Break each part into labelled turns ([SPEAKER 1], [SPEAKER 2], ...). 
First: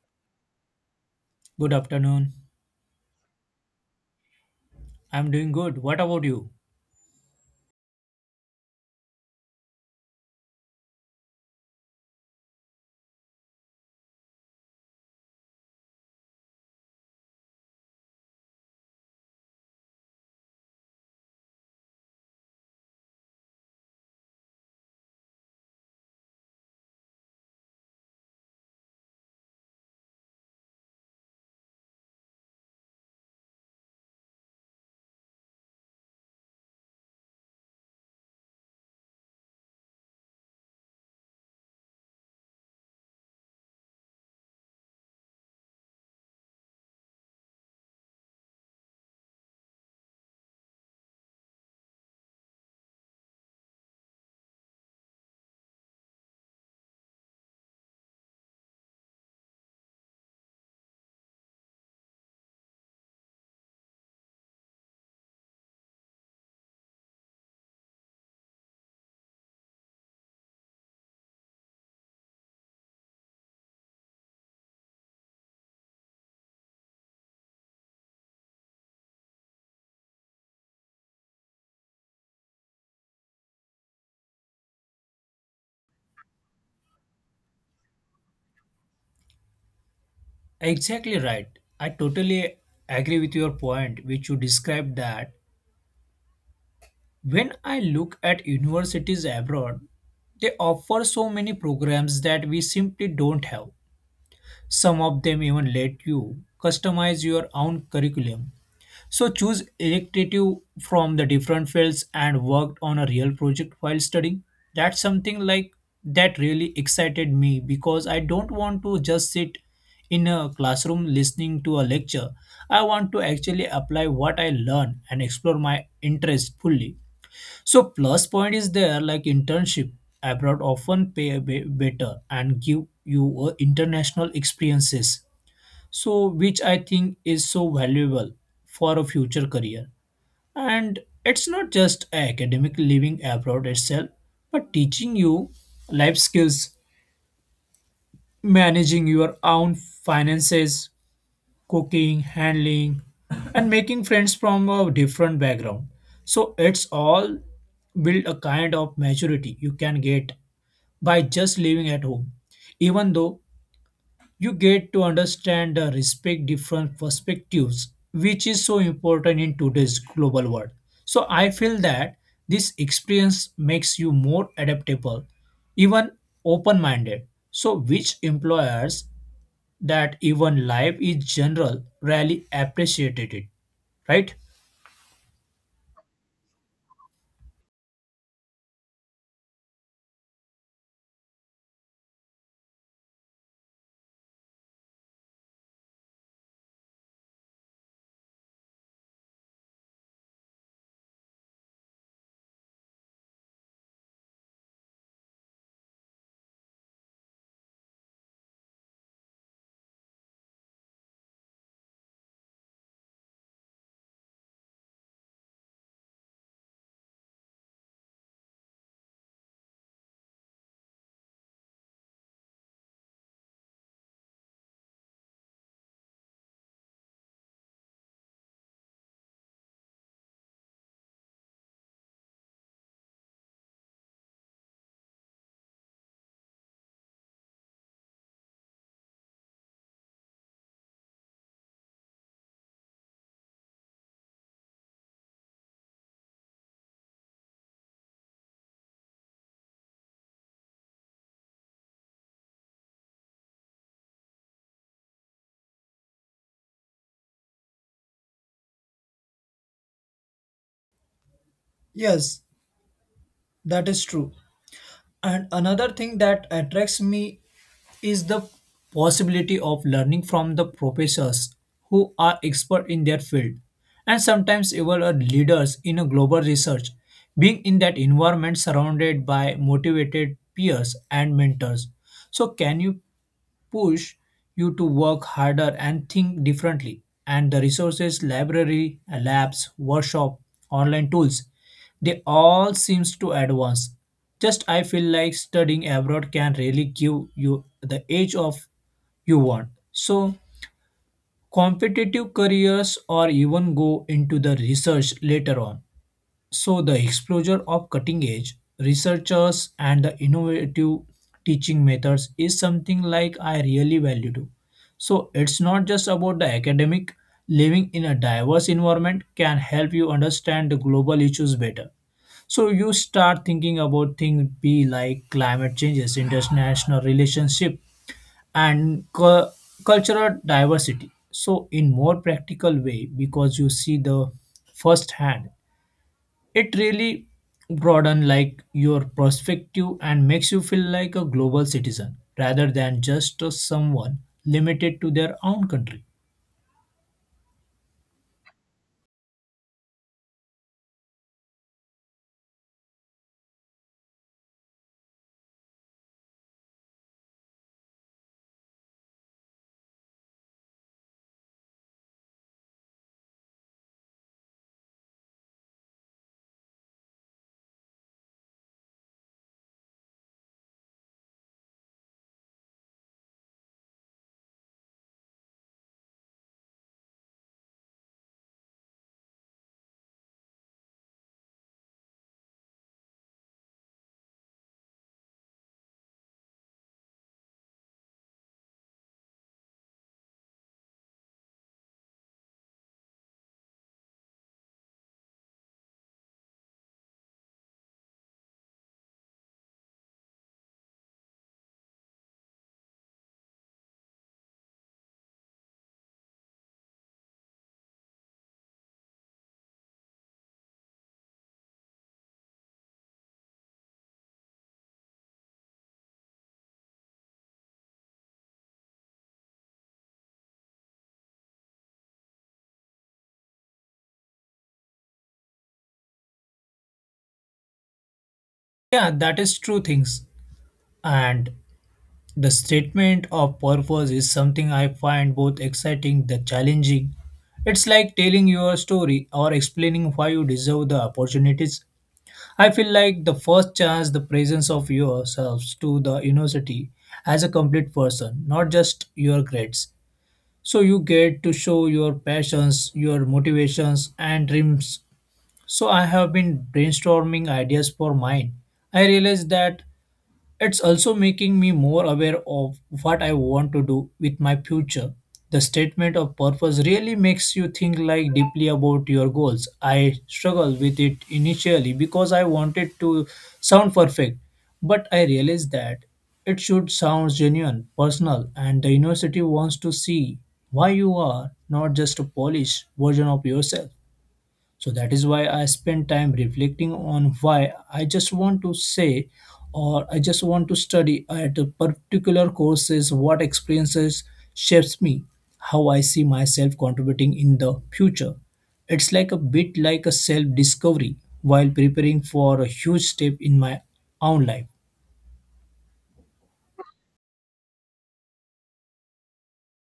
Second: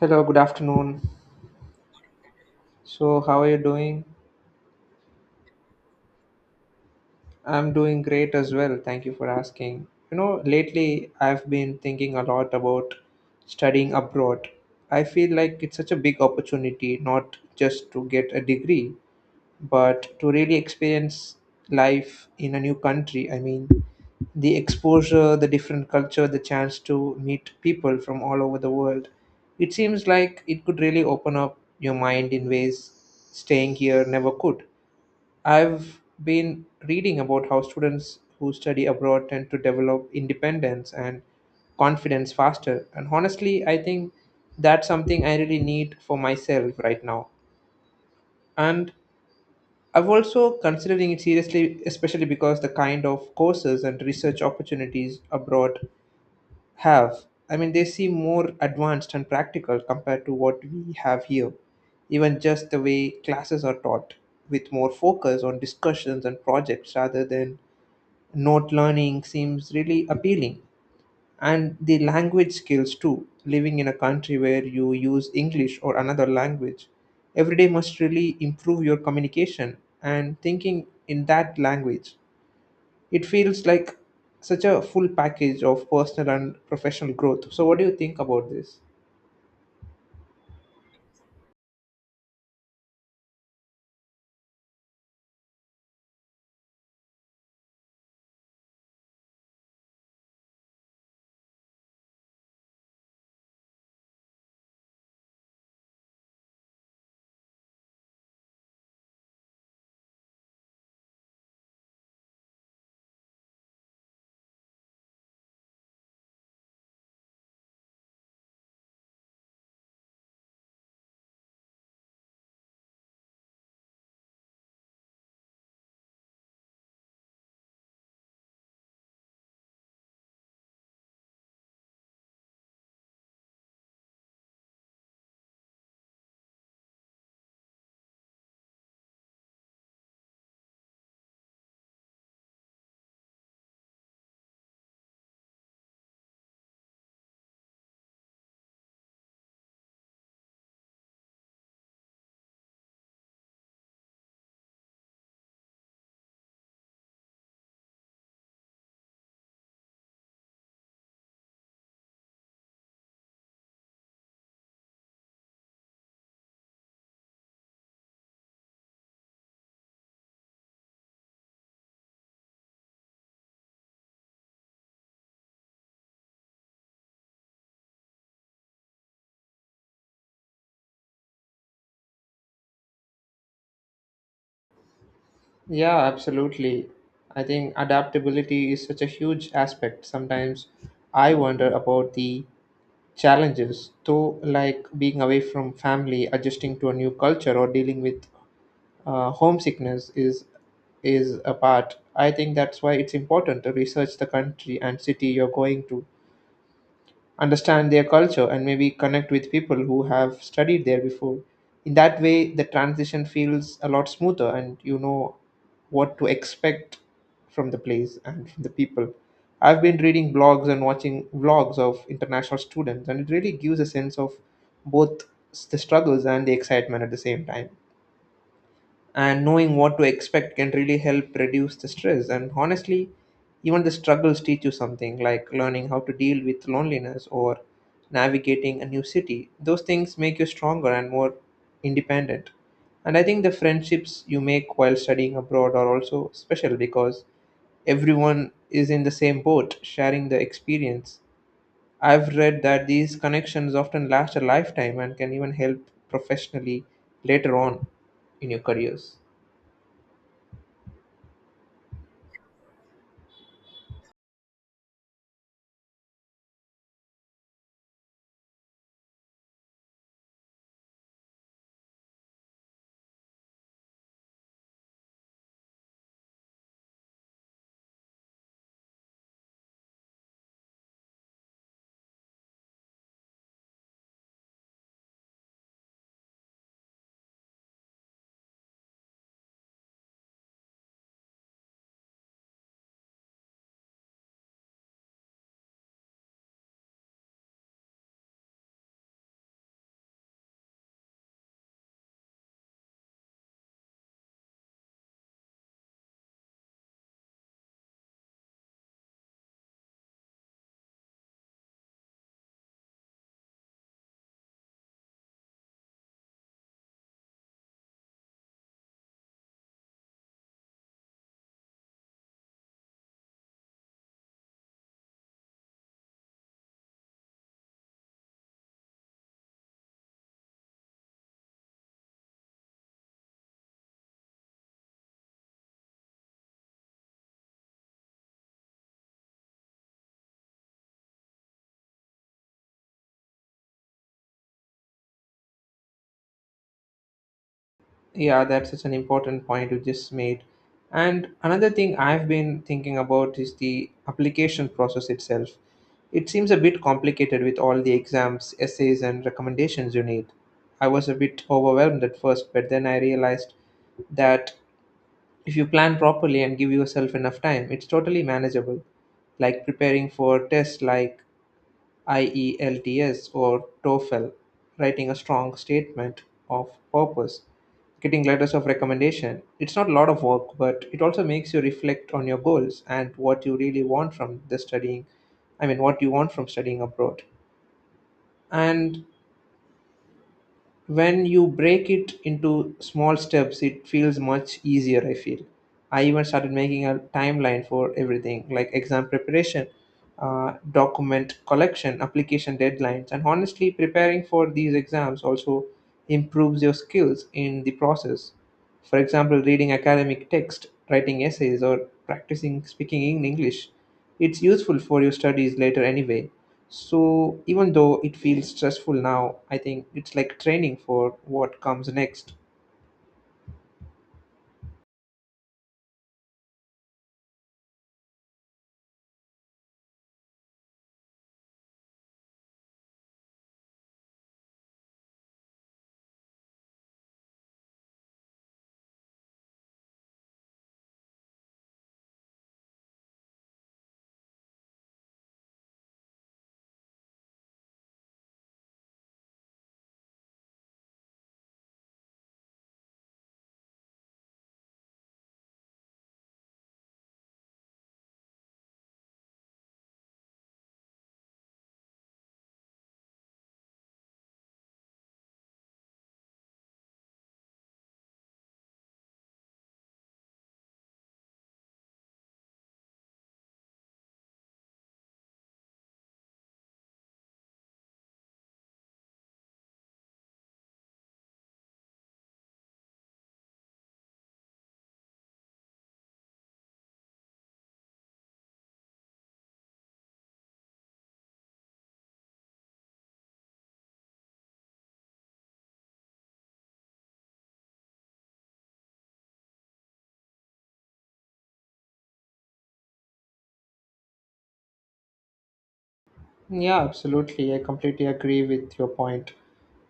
[SPEAKER 1] Hello, good afternoon.
[SPEAKER 2] Good afternoon.
[SPEAKER 1] So, how are you doing?
[SPEAKER 2] I'm doing good. What about you?
[SPEAKER 1] I'm doing great as well. Thank you for asking. You know, lately I've been thinking a lot about studying abroad. I feel like it's such a big opportunity, not just to get a degree, but to really experience life in a new country. I mean, the exposure, the different culture, the chance to meet people from all over the world. It seems like it could really open up your mind in ways staying here never could. I've been reading about how students who study abroad tend to develop independence and confidence faster. And honestly, I think that's something I really need for myself right now. And I'm also considering it seriously, especially because the kind of courses and research opportunities abroad have. I mean, they seem more advanced and practical compared to what we have here, even just the way classes are taught, with more focus on discussions and projects rather than note learning seems really appealing. And the language skills too, living in a country where you use English or another language every day must really improve your communication and thinking in that language. It feels like such a full package of personal and professional growth. So, what do you think about this?
[SPEAKER 2] Exactly right. I totally agree with your point, which you described that when I look at universities abroad, they offer so many programs that we simply don't have. Some of them even let you customize your own curriculum, so choose elective from the different fields and worked on a real project while studying. That's something like that really excited me because I don't want to just sit in a classroom listening to a lecture. I want to actually apply what I learn and explore my interest fully. So plus point is there, like internship abroad often pay a bit better and give you international experiences, so which I think is so valuable for a future career, and it's not just academic, living abroad itself but teaching you life skills, managing your own finances, cooking, handling, and making friends from a different background, so it's all build a kind of maturity you can get by just living at home, even though you get to understand and respect different perspectives, which is so important in today's global world. So I feel that this experience makes you more adaptable, even open minded, so which employers, that even life is general rarely appreciated it, right?
[SPEAKER 1] Yeah, absolutely. I think adaptability is such a huge aspect. Sometimes I wonder about the challenges, though, like being away from family, adjusting to a new culture, or dealing with homesickness is a part. I think that's why it's important to research the country and city you're going to, understand their culture, and maybe connect with people who have studied there before. In that way, the transition feels a lot smoother and you know what to expect from the place and from the people. I've been reading blogs and watching vlogs of international students, and it really gives a sense of both the struggles and the excitement at the same time. And knowing what to expect can really help reduce the stress, and honestly, even the struggles teach you something, like learning how to deal with loneliness or navigating a new city. Those things make you stronger and more independent. And I think the friendships you make while studying abroad are also special because everyone is in the same boat sharing the experience. I've read that these connections often last a lifetime and can even help professionally later on in your careers.
[SPEAKER 2] Yes, that is true. And another thing that attracts me is the possibility of learning from the professors who are expert in their field and sometimes even are leaders in a global research, being in that environment surrounded by motivated peers and mentors, so can you push you to work harder and think differently. And the resources, library, labs, workshop, online tools, they all seems to advance. Just I feel like studying abroad can really give you the edge of you want. So competitive careers or even go into the research later on. So, the exposure of cutting edge researchers and the innovative teaching methods is something like I really value too. So, it's not just about the academic, living in a diverse environment can help you understand the global issues better. So, you start thinking about things be like climate changes, international relationship, and cultural diversity so in more practical way because you see the first hand, it really broaden like your perspective and makes you feel like a global citizen rather than just a someone limited to their own country.
[SPEAKER 1] Yeah, that's such an important point you just made. And another thing I've been thinking about is the application process itself. It seems a bit complicated with all the exams, essays, and recommendations you need. I was a bit overwhelmed at first, but then I realized that if you plan properly and give yourself enough time, it's totally manageable. Like preparing for tests like IELTS or TOEFL, writing a strong statement of purpose, getting letters of recommendation. It's not a lot of work, but it also makes you reflect on your goals and what you really want from the studying. I mean, what you want from studying abroad. And when you break it into small steps, it feels much easier, I feel. I even started making a timeline for everything, like exam preparation, document collection, application deadlines. And honestly, preparing for these exams also improves your skills in the process, for example, reading academic text, writing essays, or practicing speaking in English. It's useful for your studies later anyway. So even though it feels stressful now, I think it's like training for what comes next.
[SPEAKER 2] Yeah, that is true things. And the statement of purpose is something I find both exciting the challenging. It's like telling your story or explaining why you deserve the opportunities. I feel like the first chance the presence of yourselves to the university as a complete person, not just your grades, so you get to show your passions, your motivations, and dreams. So I have been brainstorming ideas for mine. I realized that it's also making me more aware of what I want to do with my future. The statement of purpose really makes you think like deeply about your goals. I struggled with it initially because I wanted to sound perfect, but I realized that it should sound genuine, personal, and the university wants to see why you are not just a polished version of yourself. So that is why I spend time reflecting on why I just want to say or I just want to study at a particular courses, what experiences shapes me, how I see myself contributing in the future. It's like a bit like a self discovery while preparing for a huge step in my own life.
[SPEAKER 1] Yeah, absolutely. I completely agree with your point.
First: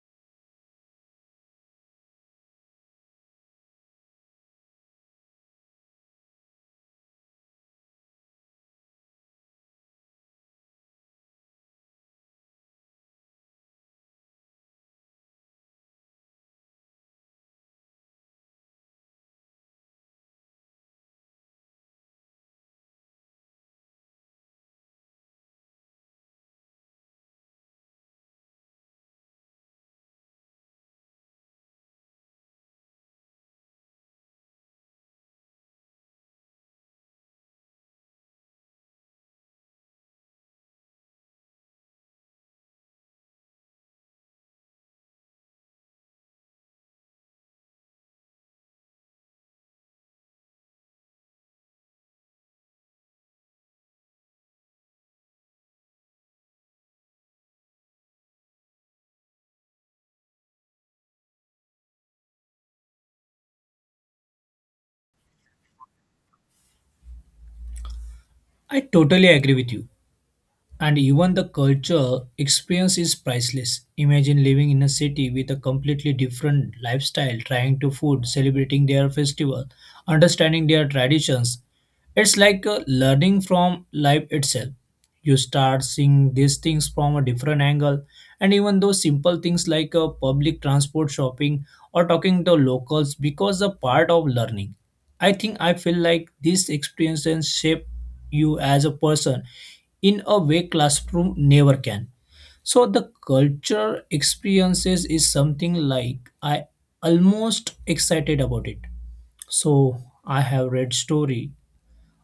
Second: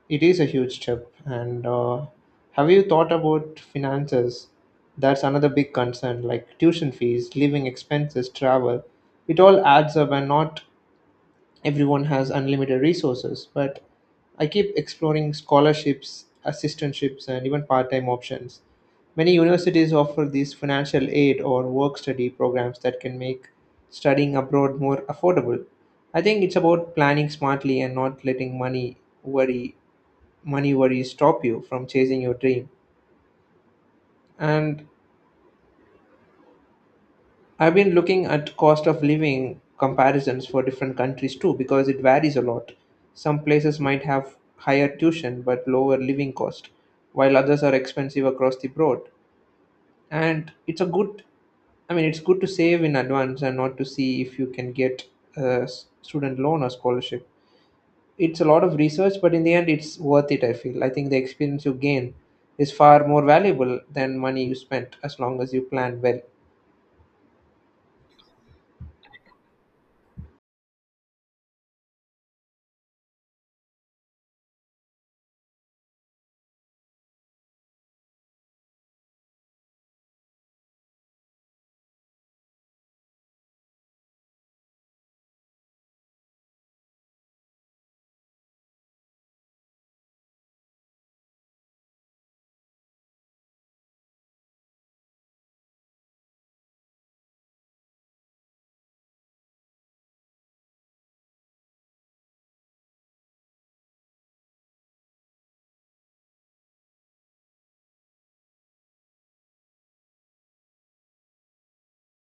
[SPEAKER 1] It is a huge step. And have you thought about finances? That's another big concern, like tuition fees, living expenses, travel. It all adds up, and not everyone has unlimited resources. But I keep exploring scholarships, assistantships, and even part-time options. Many universities offer these financial aid or work study programs that can make studying abroad more affordable. I think it's about planning smartly and not letting worry money worries stop you from chasing your dream. And I've been looking at cost of living comparisons for different countries too because it varies a lot. Some places might have higher tuition but lower living cost, while others are expensive across the board. And it's a good, I mean, it's good to save in advance and not to see if you can get a student loan or scholarship. It's a lot of research, but in the end, it's worth it, I feel. I think the experience you gain is far more valuable than money you spent, as long as you plan well.
[SPEAKER 2] I totally agree with you. And even the culture experience is priceless. Imagine living in a city with a completely different lifestyle, trying to food, celebrating their festival, understanding their traditions. It's like learning from life itself. You start seeing these things from a different angle, and even those simple things like a public transport, shopping, or talking to locals because a part of learning. I think I feel like these experiences shape you as a person in a way classroom never can. So the culture experiences is something like I almost excited about it. So I have read story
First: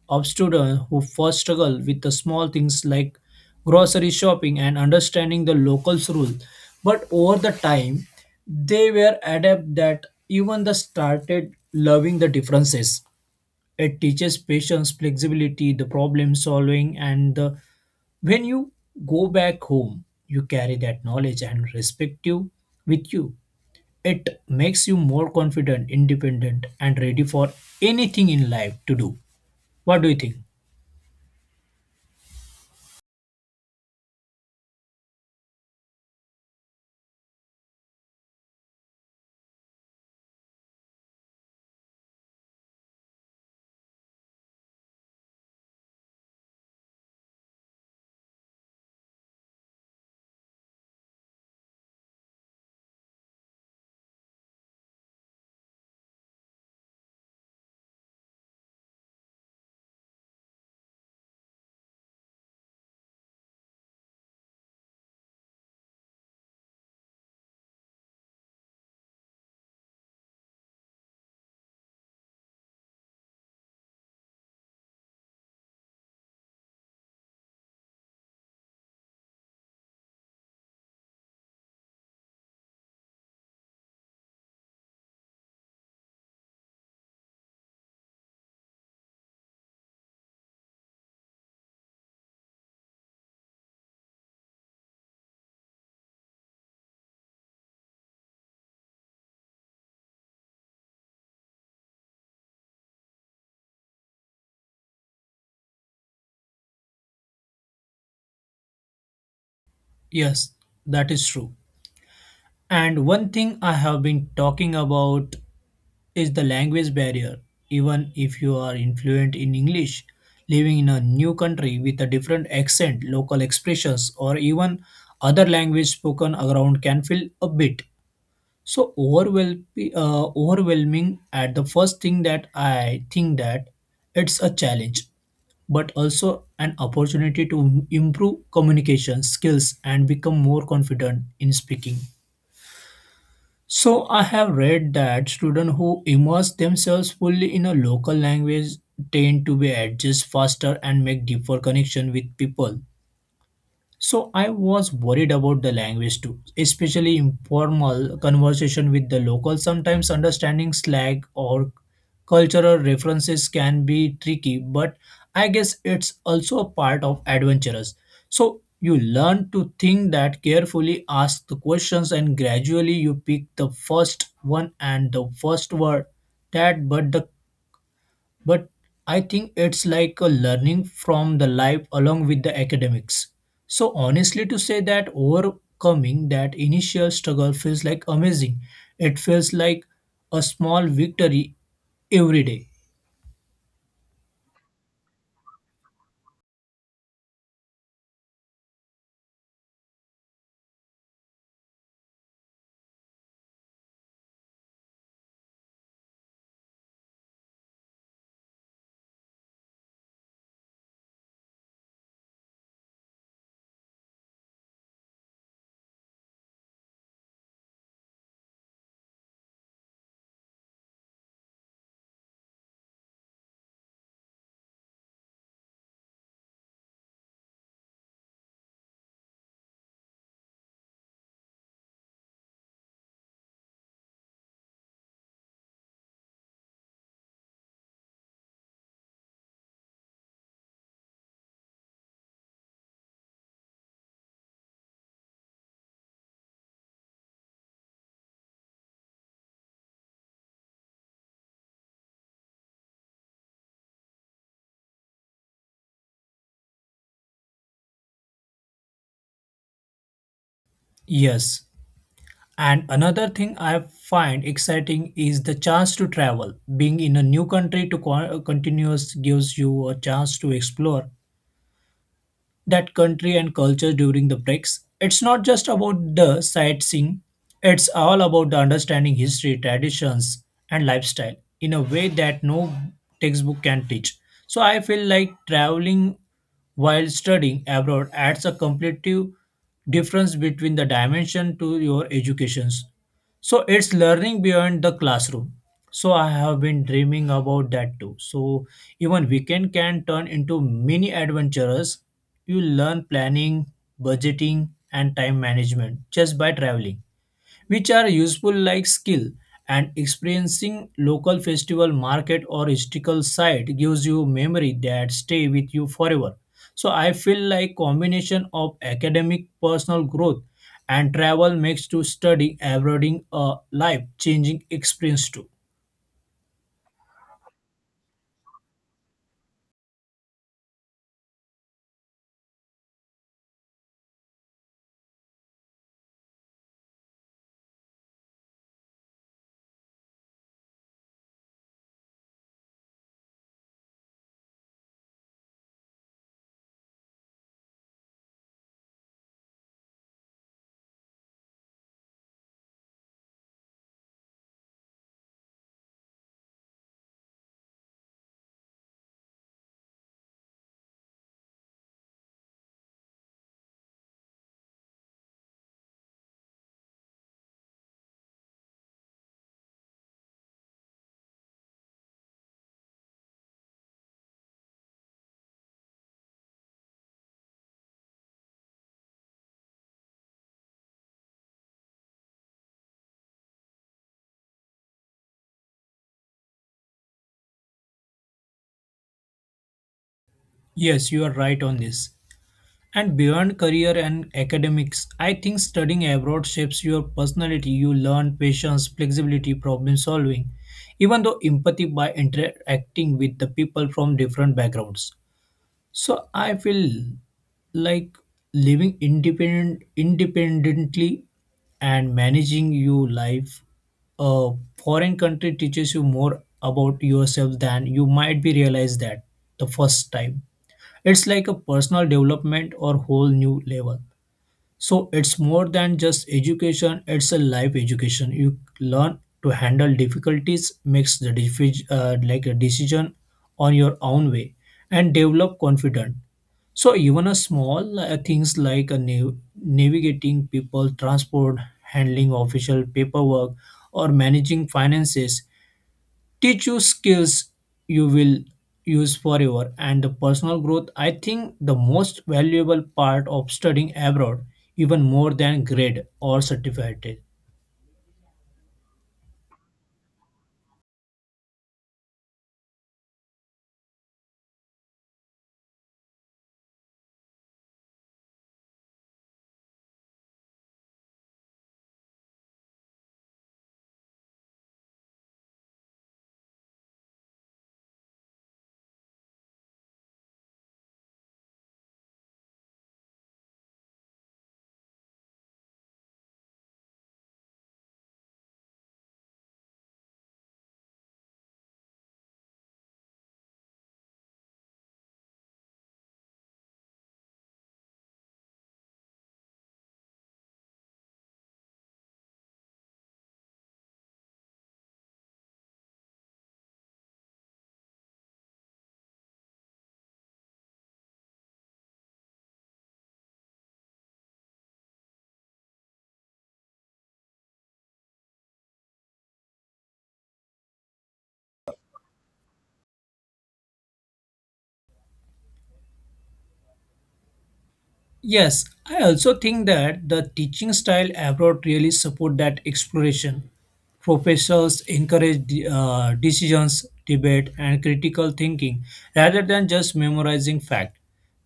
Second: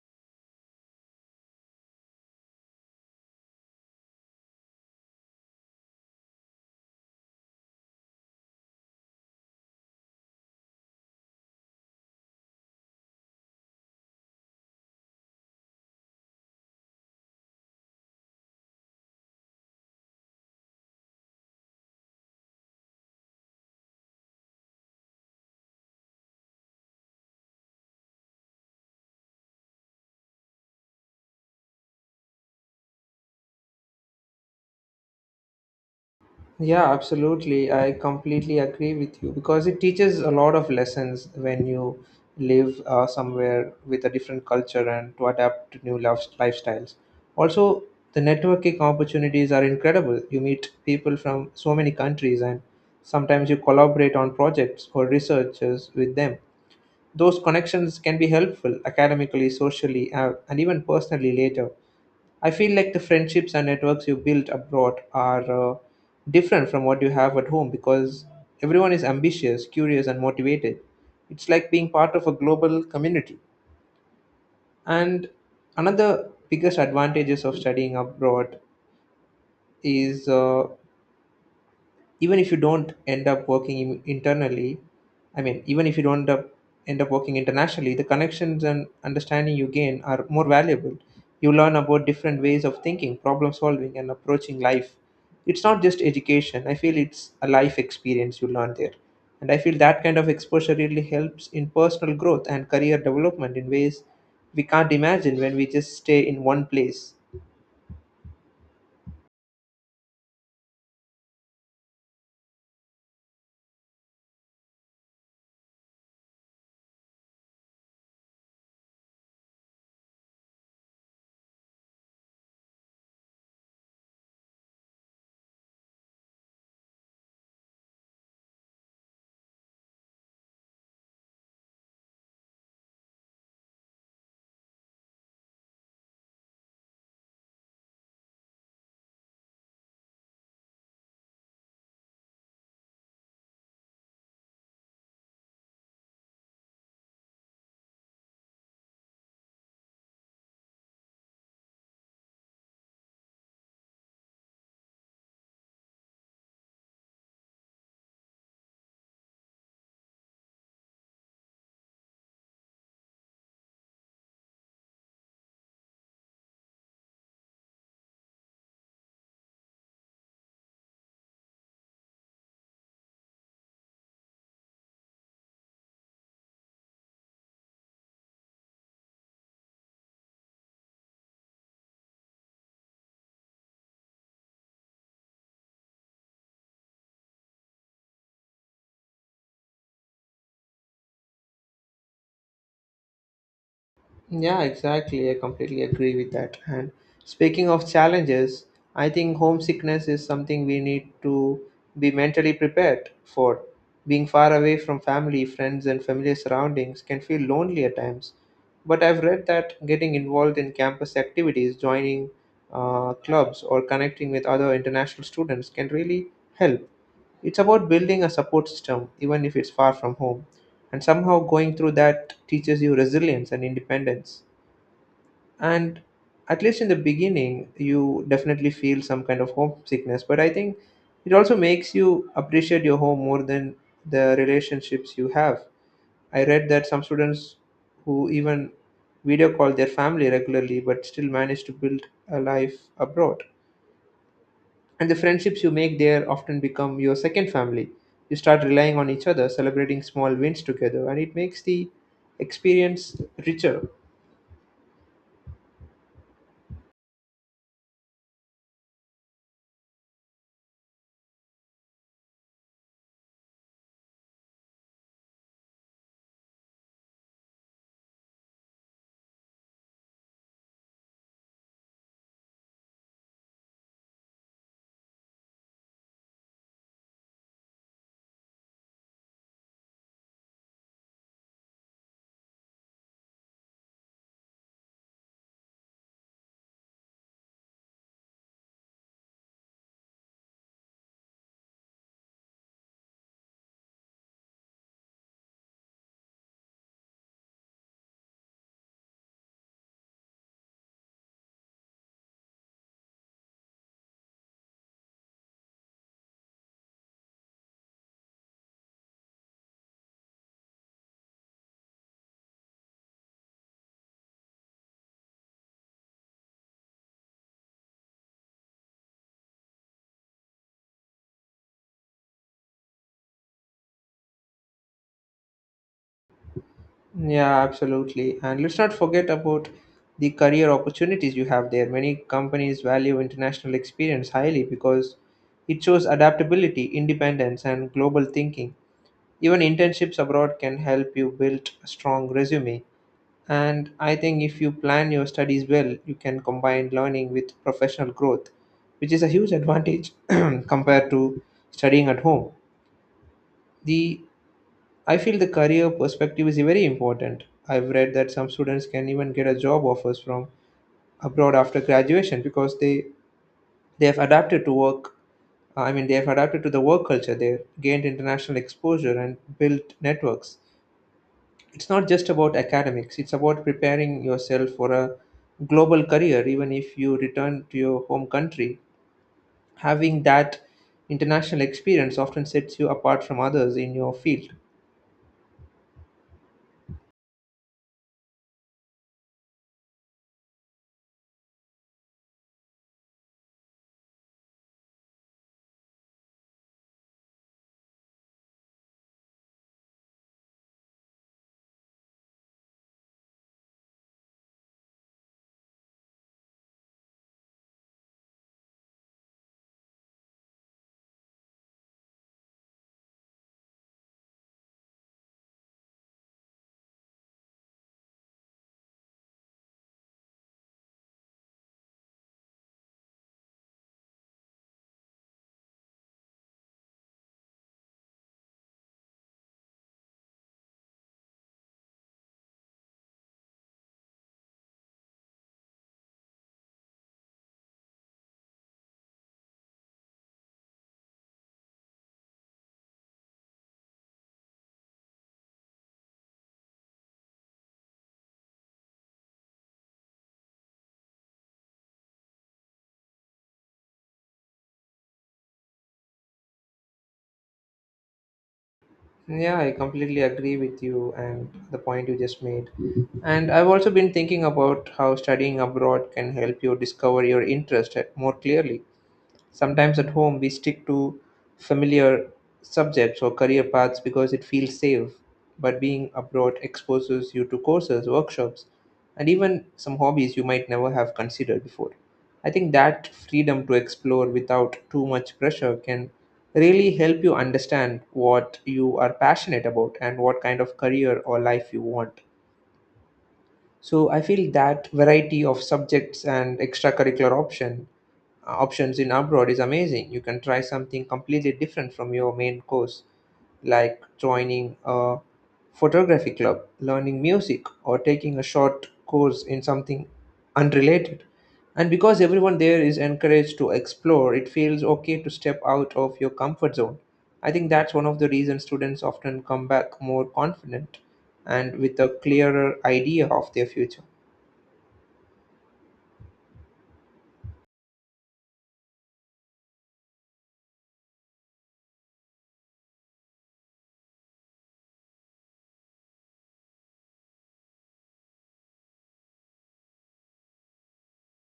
[SPEAKER 2] of students who first struggle with the small things like grocery shopping and understanding the locals rule, but over the time they were adept that, even they started loving the differences. It teaches patience, flexibility, the problem solving, and the when you go back home, you carry that knowledge and respect you with you. It makes you more confident, independent, and ready for anything in life to do. What do you think?
[SPEAKER 1] Yeah, absolutely. I completely agree with you because it teaches a lot of lessons when you live somewhere with a different culture and to adapt to new lifestyles. Also, the networking opportunities are incredible. You meet people from so many countries, and sometimes you collaborate on projects or researches with them. Those connections can be helpful academically, socially, and even personally later. I feel like the friendships and networks you build abroad are different from what you have at home because everyone is ambitious, curious, and motivated. It's like being part of a global community. And another biggest advantages of studying abroad is even if you don't end up working internally. I mean, even if you don't end up working internationally, the connections and understanding you gain are more valuable. You learn about different ways of thinking, problem solving, and approaching life. It's not just education, I feel, it's a life experience you learn there. And I feel that kind of exposure really helps in personal growth and career development in ways we can't imagine when we just stay in one place.
[SPEAKER 2] Yes, that is true. And one thing I have been talking about is the language barrier. Even if you are influent in English, living in a new country with a different accent, local expressions, or even other language spoken around can feel a bit so overwhelm, overwhelming at the first thing that I think that it's a challenge, but also an opportunity to improve communication skills and become more confident in speaking. So I have read that students who immerse themselves fully in a local language tend to be adjust faster and make deeper connection with people. So I was worried about the language too, especially informal conversation with the locals. Sometimes understanding slang or cultural references can be tricky, but I guess it's also a part of adventurous. So you learn to think that carefully, ask the questions, and gradually you pick the first one and the first word that, but the, but I think it's like a learning from the life along with the academics. So honestly to say that overcoming that initial struggle feels like amazing. It feels like a small victory every day.
[SPEAKER 1] Yeah, exactly. I completely agree with that. And speaking of challenges, I think homesickness is something we need to be mentally prepared for. Being far away from family, friends, and familiar surroundings can feel lonely at times. But I've read that getting involved in campus activities, joining clubs, or connecting with other international students can really help. It's about building a support system, even if it's far from home. And somehow going through that teaches you resilience and independence. And at least in the beginning, you definitely feel some kind of homesickness, but I think it also makes you appreciate your home more than the relationships you have. I read that some students who even video call their family regularly but still manage to build a life abroad. And the friendships you make there often become your second family. You start relying on each other, celebrating small wins together, and it makes the experience richer.
[SPEAKER 2] Yes. And another thing I find exciting is the chance to travel. Being in a new country to continuous gives you a chance to explore that country and culture during the breaks. It's not just about the sightseeing, it's all about the understanding history, traditions, and lifestyle in a way that no textbook can teach. So I feel like traveling while studying abroad adds a completely difference between the dimension to your educations. So it's learning beyond the classroom. So I have been dreaming about that too. So even weekend can turn into mini adventures. You learn planning, budgeting, and time management just by traveling, which are useful like skill. And experiencing local festival, market, or historical site gives you memory that stay with you forever. So I feel like combination of academic personal growth and travel makes to study abroad a life changing experience too.
[SPEAKER 1] Yeah, absolutely. And let's not forget about the career opportunities you have there. Many companies value international experience highly because it shows adaptability, independence, and global thinking. Even internships abroad can help you build a strong resume. And I think if you plan your studies well, you can combine learning with professional growth, which is a huge advantage compared to studying at home. The I feel the career perspective is very important. I've read that some students can even get a job offers from abroad after graduation because they have adapted to work. I mean, they have adapted to the work culture. They gained international exposure and built networks. It's not just about academics. It's about preparing yourself for a global career. Even if you return to your home country, having that international experience often sets you apart from others in your field.
[SPEAKER 2] Yes, you are right on this. And beyond career and academics, I think studying abroad shapes your personality. You learn patience, flexibility, problem solving, even though empathy by interacting with the people from different backgrounds. So I feel like living independently and managing your life a foreign country teaches you more about yourself than you might be realized that the first time. It's like a personal development or whole new level. So it's more than just education, it's a life education. You learn to handle difficulties, makes the like a decision on your own way and develop confidence. So even a small things like a navigating people, transport, handling official paperwork or managing finances teach you skills you will use forever, and the personal growth I think the most valuable part of studying abroad, even more than grade or certificate.
[SPEAKER 1] Yeah, I completely agree with you and the point you just made. And I've also been thinking about how studying abroad can help you discover your interest more clearly. Sometimes at home, we stick to familiar subjects or career paths because it feels safe, but being abroad exposes you to courses, workshops, and even some hobbies you might never have considered before. I think that freedom to explore without too much pressure can really help you understand what you are passionate about and what kind of career or life you want. So I feel that variety of subjects and extracurricular option options in abroad is amazing. You can try something completely different from your main course, like joining a photography club, learning music, or taking a short course in something unrelated. And because everyone there is encouraged to explore, it feels okay to step out of your comfort zone. I think that's one of the reasons students often come back more confident and with a clearer idea of their future.
[SPEAKER 2] Yes, I also think that the teaching style abroad really support that exploration. Professors encourage decisions, debate, and critical thinking rather than just memorizing fact.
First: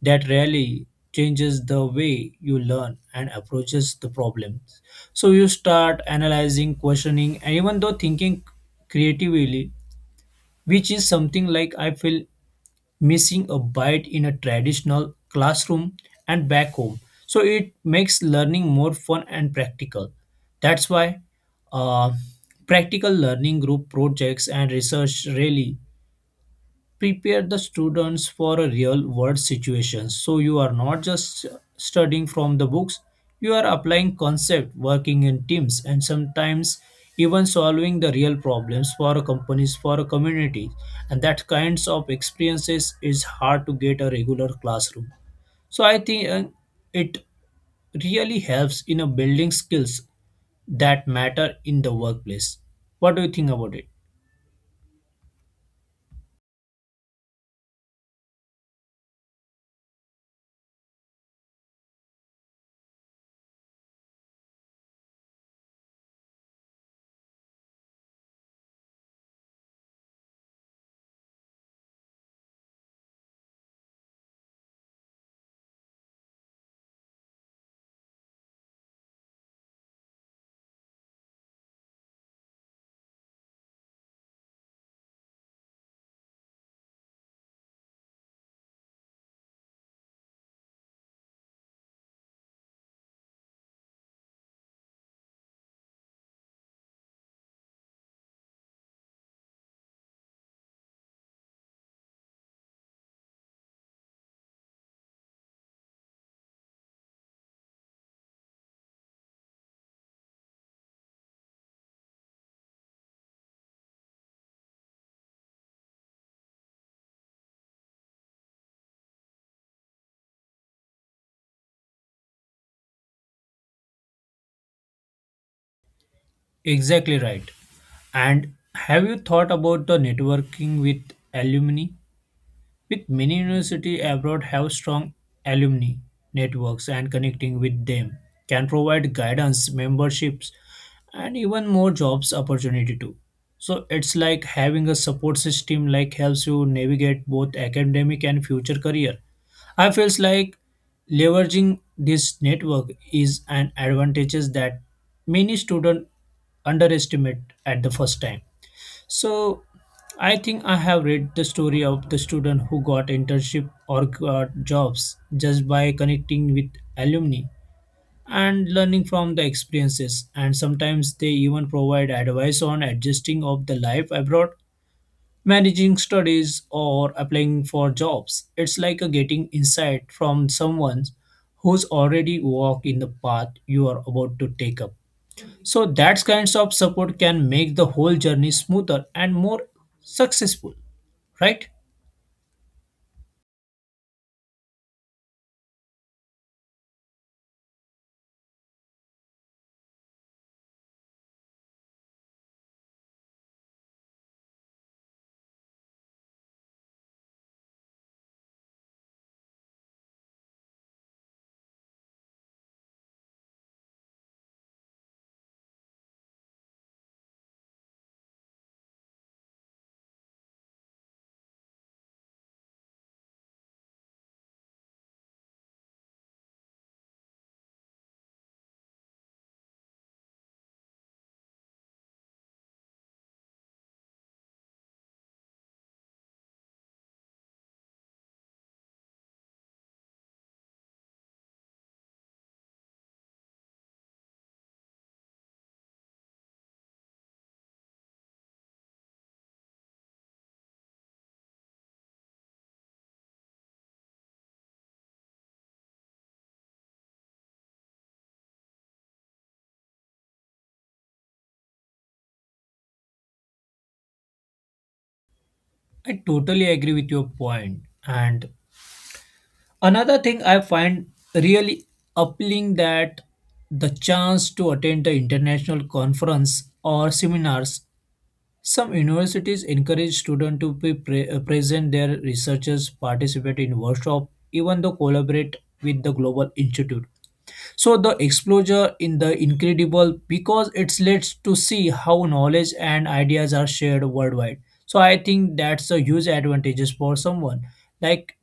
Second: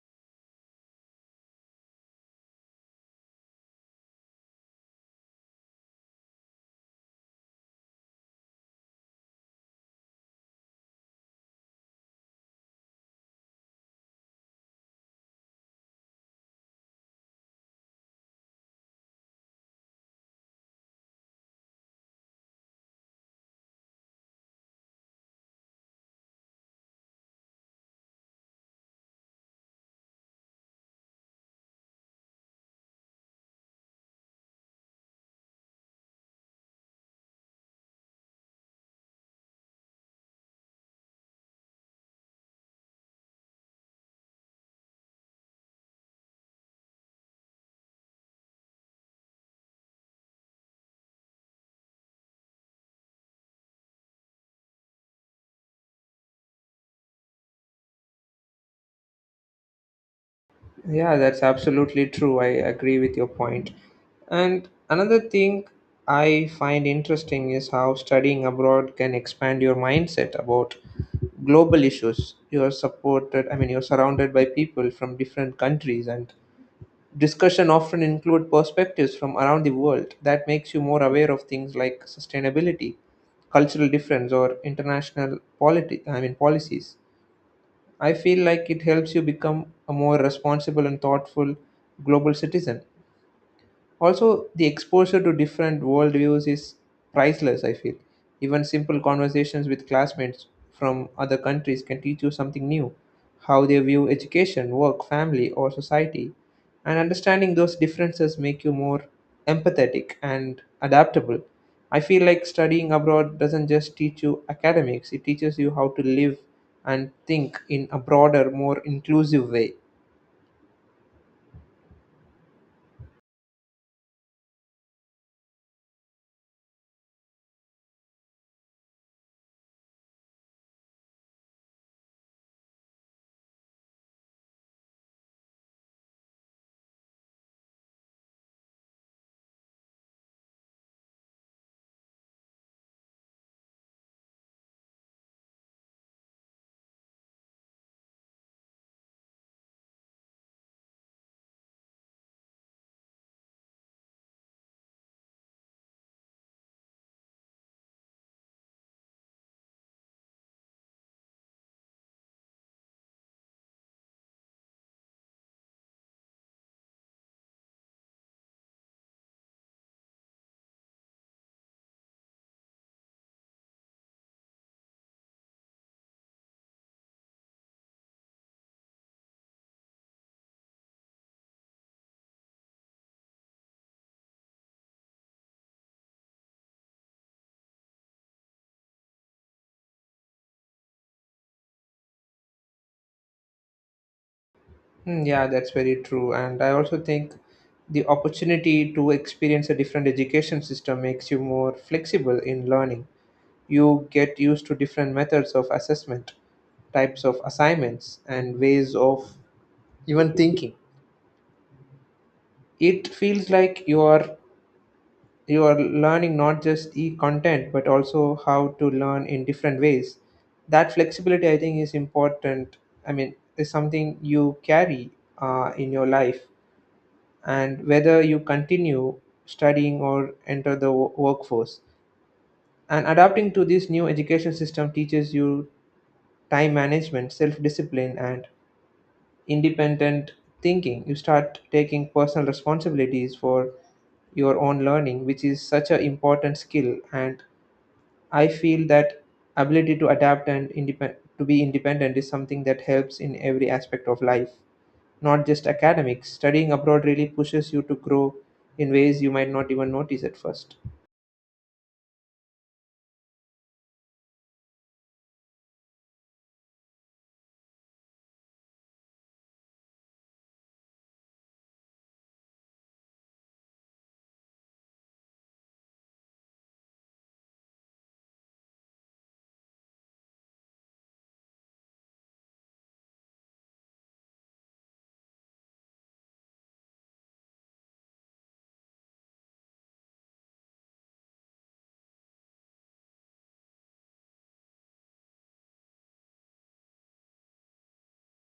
[SPEAKER 2] That really changes the way you learn and approaches the problems. So you start analyzing, questioning, and even though thinking creatively, which is something like I feel missing a bite in a traditional classroom and back home. So it makes learning more fun and practical. That's why uh, practical learning, group projects, and research really prepare the students for a real world situation, so you are not just studying from the books, you are applying concept, working in teams, and sometimes even solving the real problems for a companies, for a community. And that kinds of experiences is hard to get a regular classroom. So I think it really helps in a building skills that matter in the workplace. What do you think about it?
[SPEAKER 1] Yeah, that's absolutely true. I agree with your point. And another thing I find interesting is how studying abroad can expand your mindset about global issues. I mean, you're surrounded by people from different countries, and discussion often include perspectives from around the world. That makes you more aware of things like sustainability, cultural difference, or international politi- I mean, policies. I feel like it helps you become a more responsible and thoughtful global citizen. Also, the exposure to different worldviews is priceless, I feel. Even simple conversations with classmates from other countries can teach you something new how they view education, work, family, or society. And understanding those differences make you more empathetic and adaptable. I feel like studying abroad doesn't just teach you academics, it teaches you how to live and think in a broader, more inclusive way.
[SPEAKER 2] Exactly right. And have you thought about the networking with alumni? With many university abroad have strong alumni networks, and connecting with them can provide guidance, memberships, and even more jobs opportunity too. So it's like having a support system like helps you navigate both academic and future career. I feels like leveraging this network is an advantage that many students underestimate at the first time. So I think I have read the story of the student who got internship or got jobs just by connecting with alumni and learning from the experiences, and sometimes they even provide advice on adjusting of the life abroad, managing studies or applying for jobs. It's like a getting insight from someone who's already walked in the path you are about to take up. So that kinds of support can make the whole journey smoother and more successful, right?
[SPEAKER 1] Hmm. Yeah, that's very true. And I also think the opportunity to experience a different education system makes you more flexible in learning. You get used to different methods of assessment, types of assignments, and ways of even thinking. It feels like you are learning not just the content but also how to learn in different ways. That flexibility, I think, is important. I mean, is something you carry in your life and whether you continue studying or enter the workforce. And adapting to this new education system teaches you time management, self discipline, and independent thinking. You start taking personal responsibilities for your own learning, which is such an important skill. And I feel that ability to adapt and to be independent is something that helps in every aspect of life, not just academics. Studying abroad really pushes you to grow in ways you might not even notice at first.
[SPEAKER 2] I totally agree with your point. And another thing I find really appealing that the chance to attend the international conference or seminars. Some universities encourage students to be present their researchers, participate in workshop, even though collaborate with the global institute. So the exposure in the incredible because it's lets to see how knowledge and ideas are shared worldwide. So I think that's a huge advantages for someone like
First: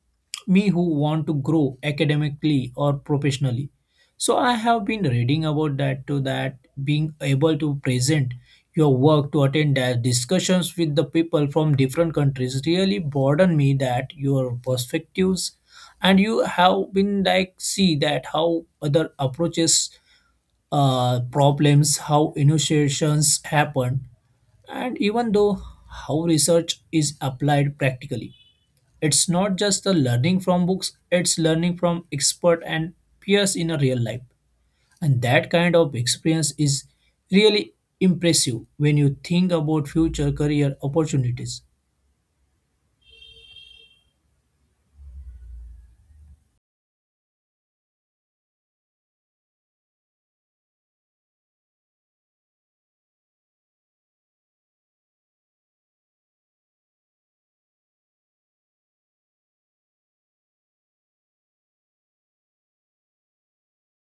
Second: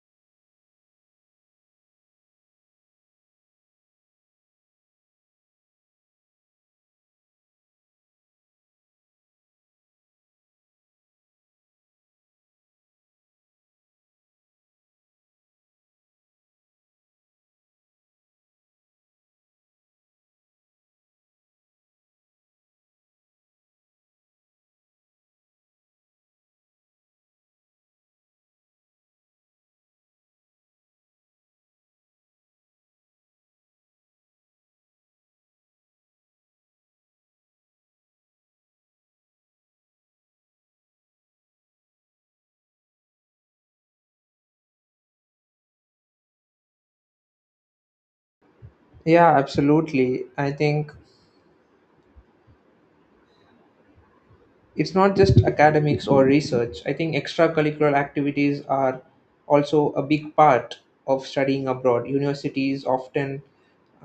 [SPEAKER 2] me who want to grow academically or professionally. So I have been reading about that too, that being able to present your work to attend the discussions with the people from different countries really broaden me that your perspectives, and you have been like see that how other approaches problems, how innovations happen, and even though how research is applied practically. It's not just the learning from books, it's learning from expert and peers in a real life, and that kind of experience is really impressive when you think about future career opportunities.
[SPEAKER 1] Yeah, absolutely. I think it's not just academics or research. I think extracurricular activities are also a big part of studying abroad.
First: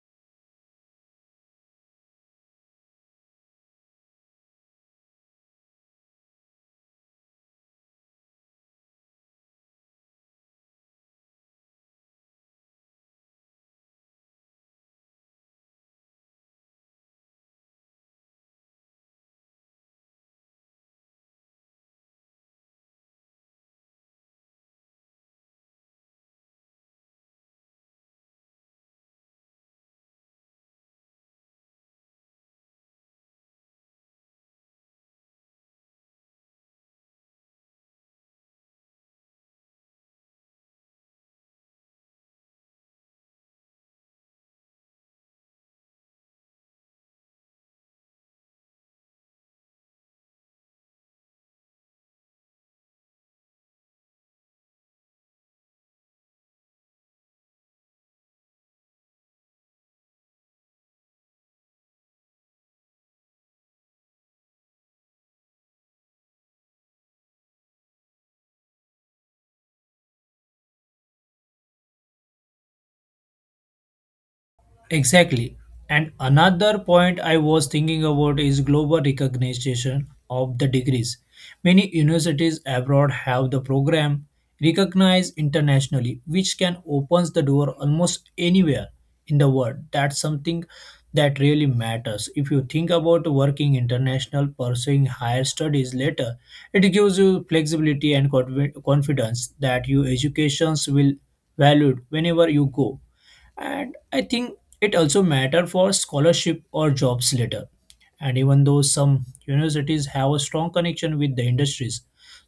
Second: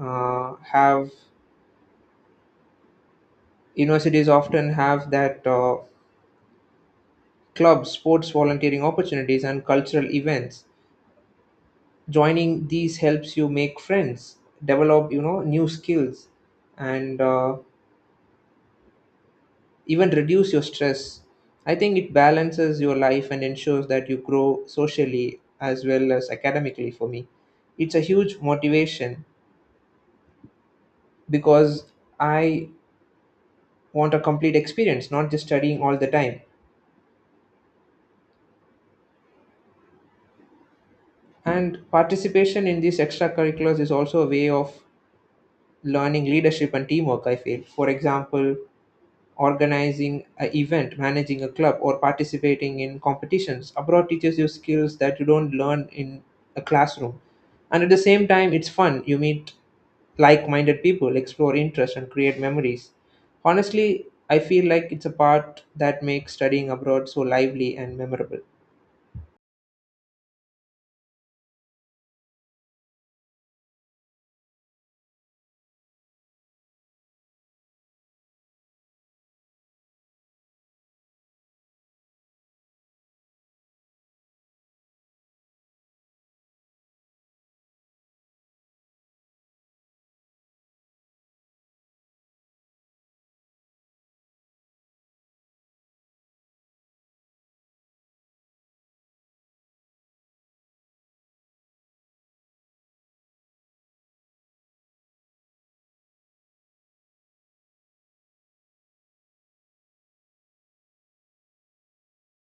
[SPEAKER 1] uh, have Universities often have that clubs, sports volunteering opportunities, and cultural events joining these helps you make friends, develop, you know, new skills, and even reduce your stress. I think it balances your life and ensures that you grow socially as well as academically. For me, it's a huge motivation, because I want a complete experience, not just studying all the time. And participation in these extracurriculars is also a way of learning leadership and teamwork, I feel. For example, organizing an event, managing a club, or participating in competitions. Abroad teaches you skills that you don't learn in a classroom. And at the same time, it's fun. You meet like minded people, explore interests, and create memories. Honestly, I feel like it's a part that makes studying abroad so lively and memorable.
[SPEAKER 2] Exactly. And another point I was thinking about is global recognition of the degrees. Many universities abroad have the program recognized internationally, which can opens the door almost anywhere in the world. That's something that really matters. If you think about working international, pursuing higher studies later, it gives you flexibility and confidence that your educations will valued whenever you go. And I think it also matter for scholarship or jobs later, and even though some universities have a strong connection with the industries,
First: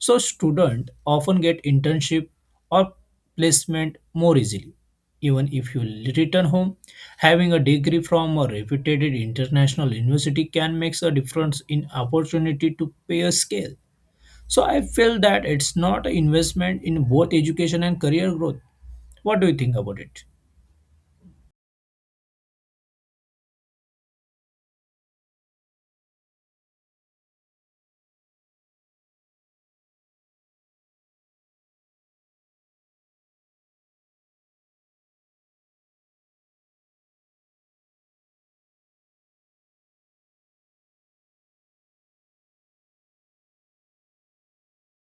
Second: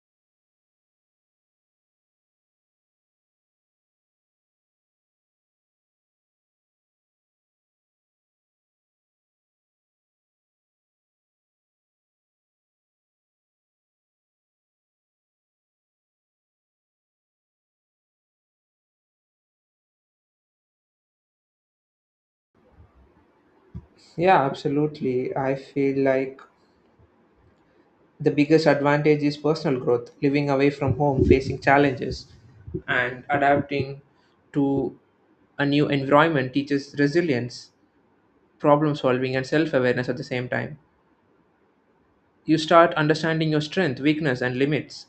[SPEAKER 2] so students often get internship or placement more easily. Even if you return home, having a degree from a reputed international university can make a difference in opportunity to pay a scale. So I feel that it's not an investment in both education and career growth. What do you think about it?
[SPEAKER 1] Yeah, absolutely. I feel like the biggest advantage is personal growth, living away from home, facing challenges, and adapting to a new environment teaches resilience, problem solving, and self awareness at the same time. You start understanding your strength, weakness, and limits.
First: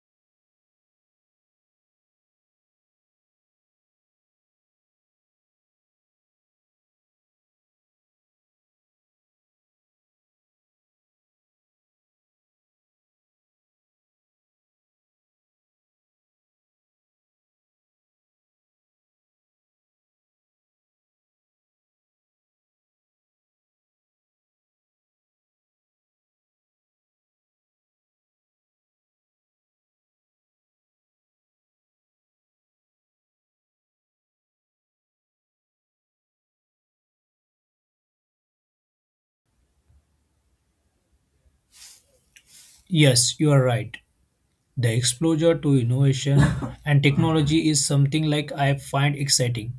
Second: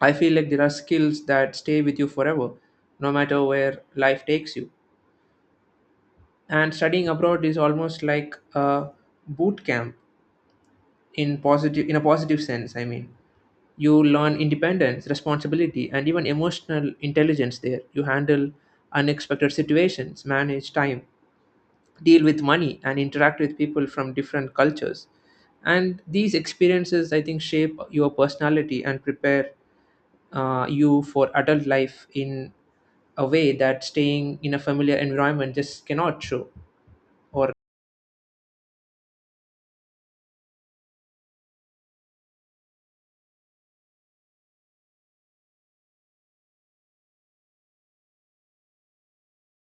[SPEAKER 1] I feel like there are skills that stay with you forever, no matter where life takes you. And studying abroad is almost like a boot camp in a positive sense. I mean, you learn independence, responsibility, and even emotional intelligence there. You handle unexpected situations, manage time, deal with money, and interact with people from different cultures. And these experiences, I think, shape your personality and prepare you for adult life in a way that staying in a familiar environment just cannot show. Or
[SPEAKER 2] Yes, you are right. The exposure to innovation and technology is something like I find exciting.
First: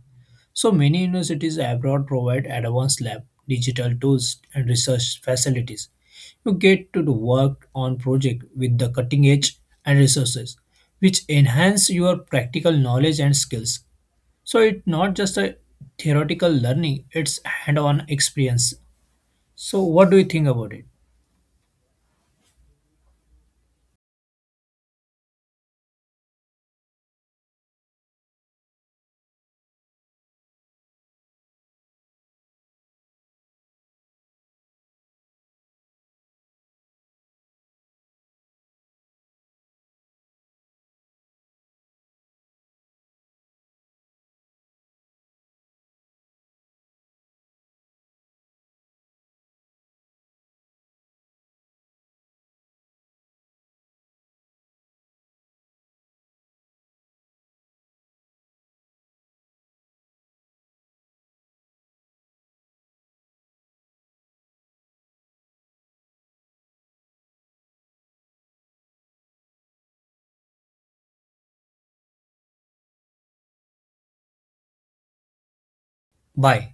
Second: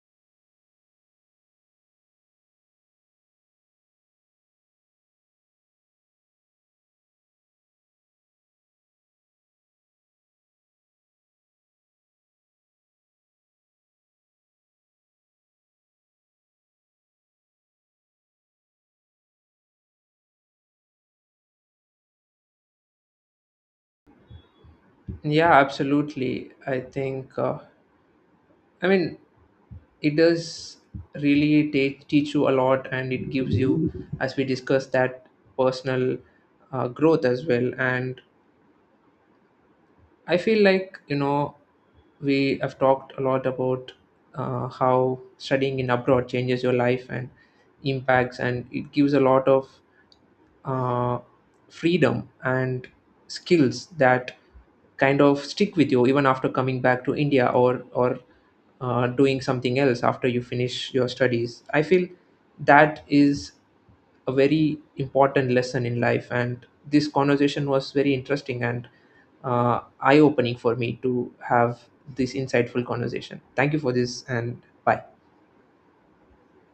[SPEAKER 2] So many universities abroad provide advanced lab, digital tools, and research facilities. You get to do work on project with the cutting edge and resources which enhance your practical knowledge and skills. So it's not just a theoretical learning, it's hand-on experience. So what do you think about it?
[SPEAKER 1] yeah, absolutely. I think. I mean, it does teach you a lot, and it gives you, as we discussed, that personal growth as well. And I feel like, you know, we have talked a lot about how studying in abroad changes your life and impacts, and it gives a lot of uh, freedom and skills that kind of stick with you even after coming back to India, or doing something else after you finish your studies. I feel that is a very important lesson in life, and this conversation was very interesting and eye opening for me to have this insightful conversation. Thank you for this, and bye.
[SPEAKER 2] Bye.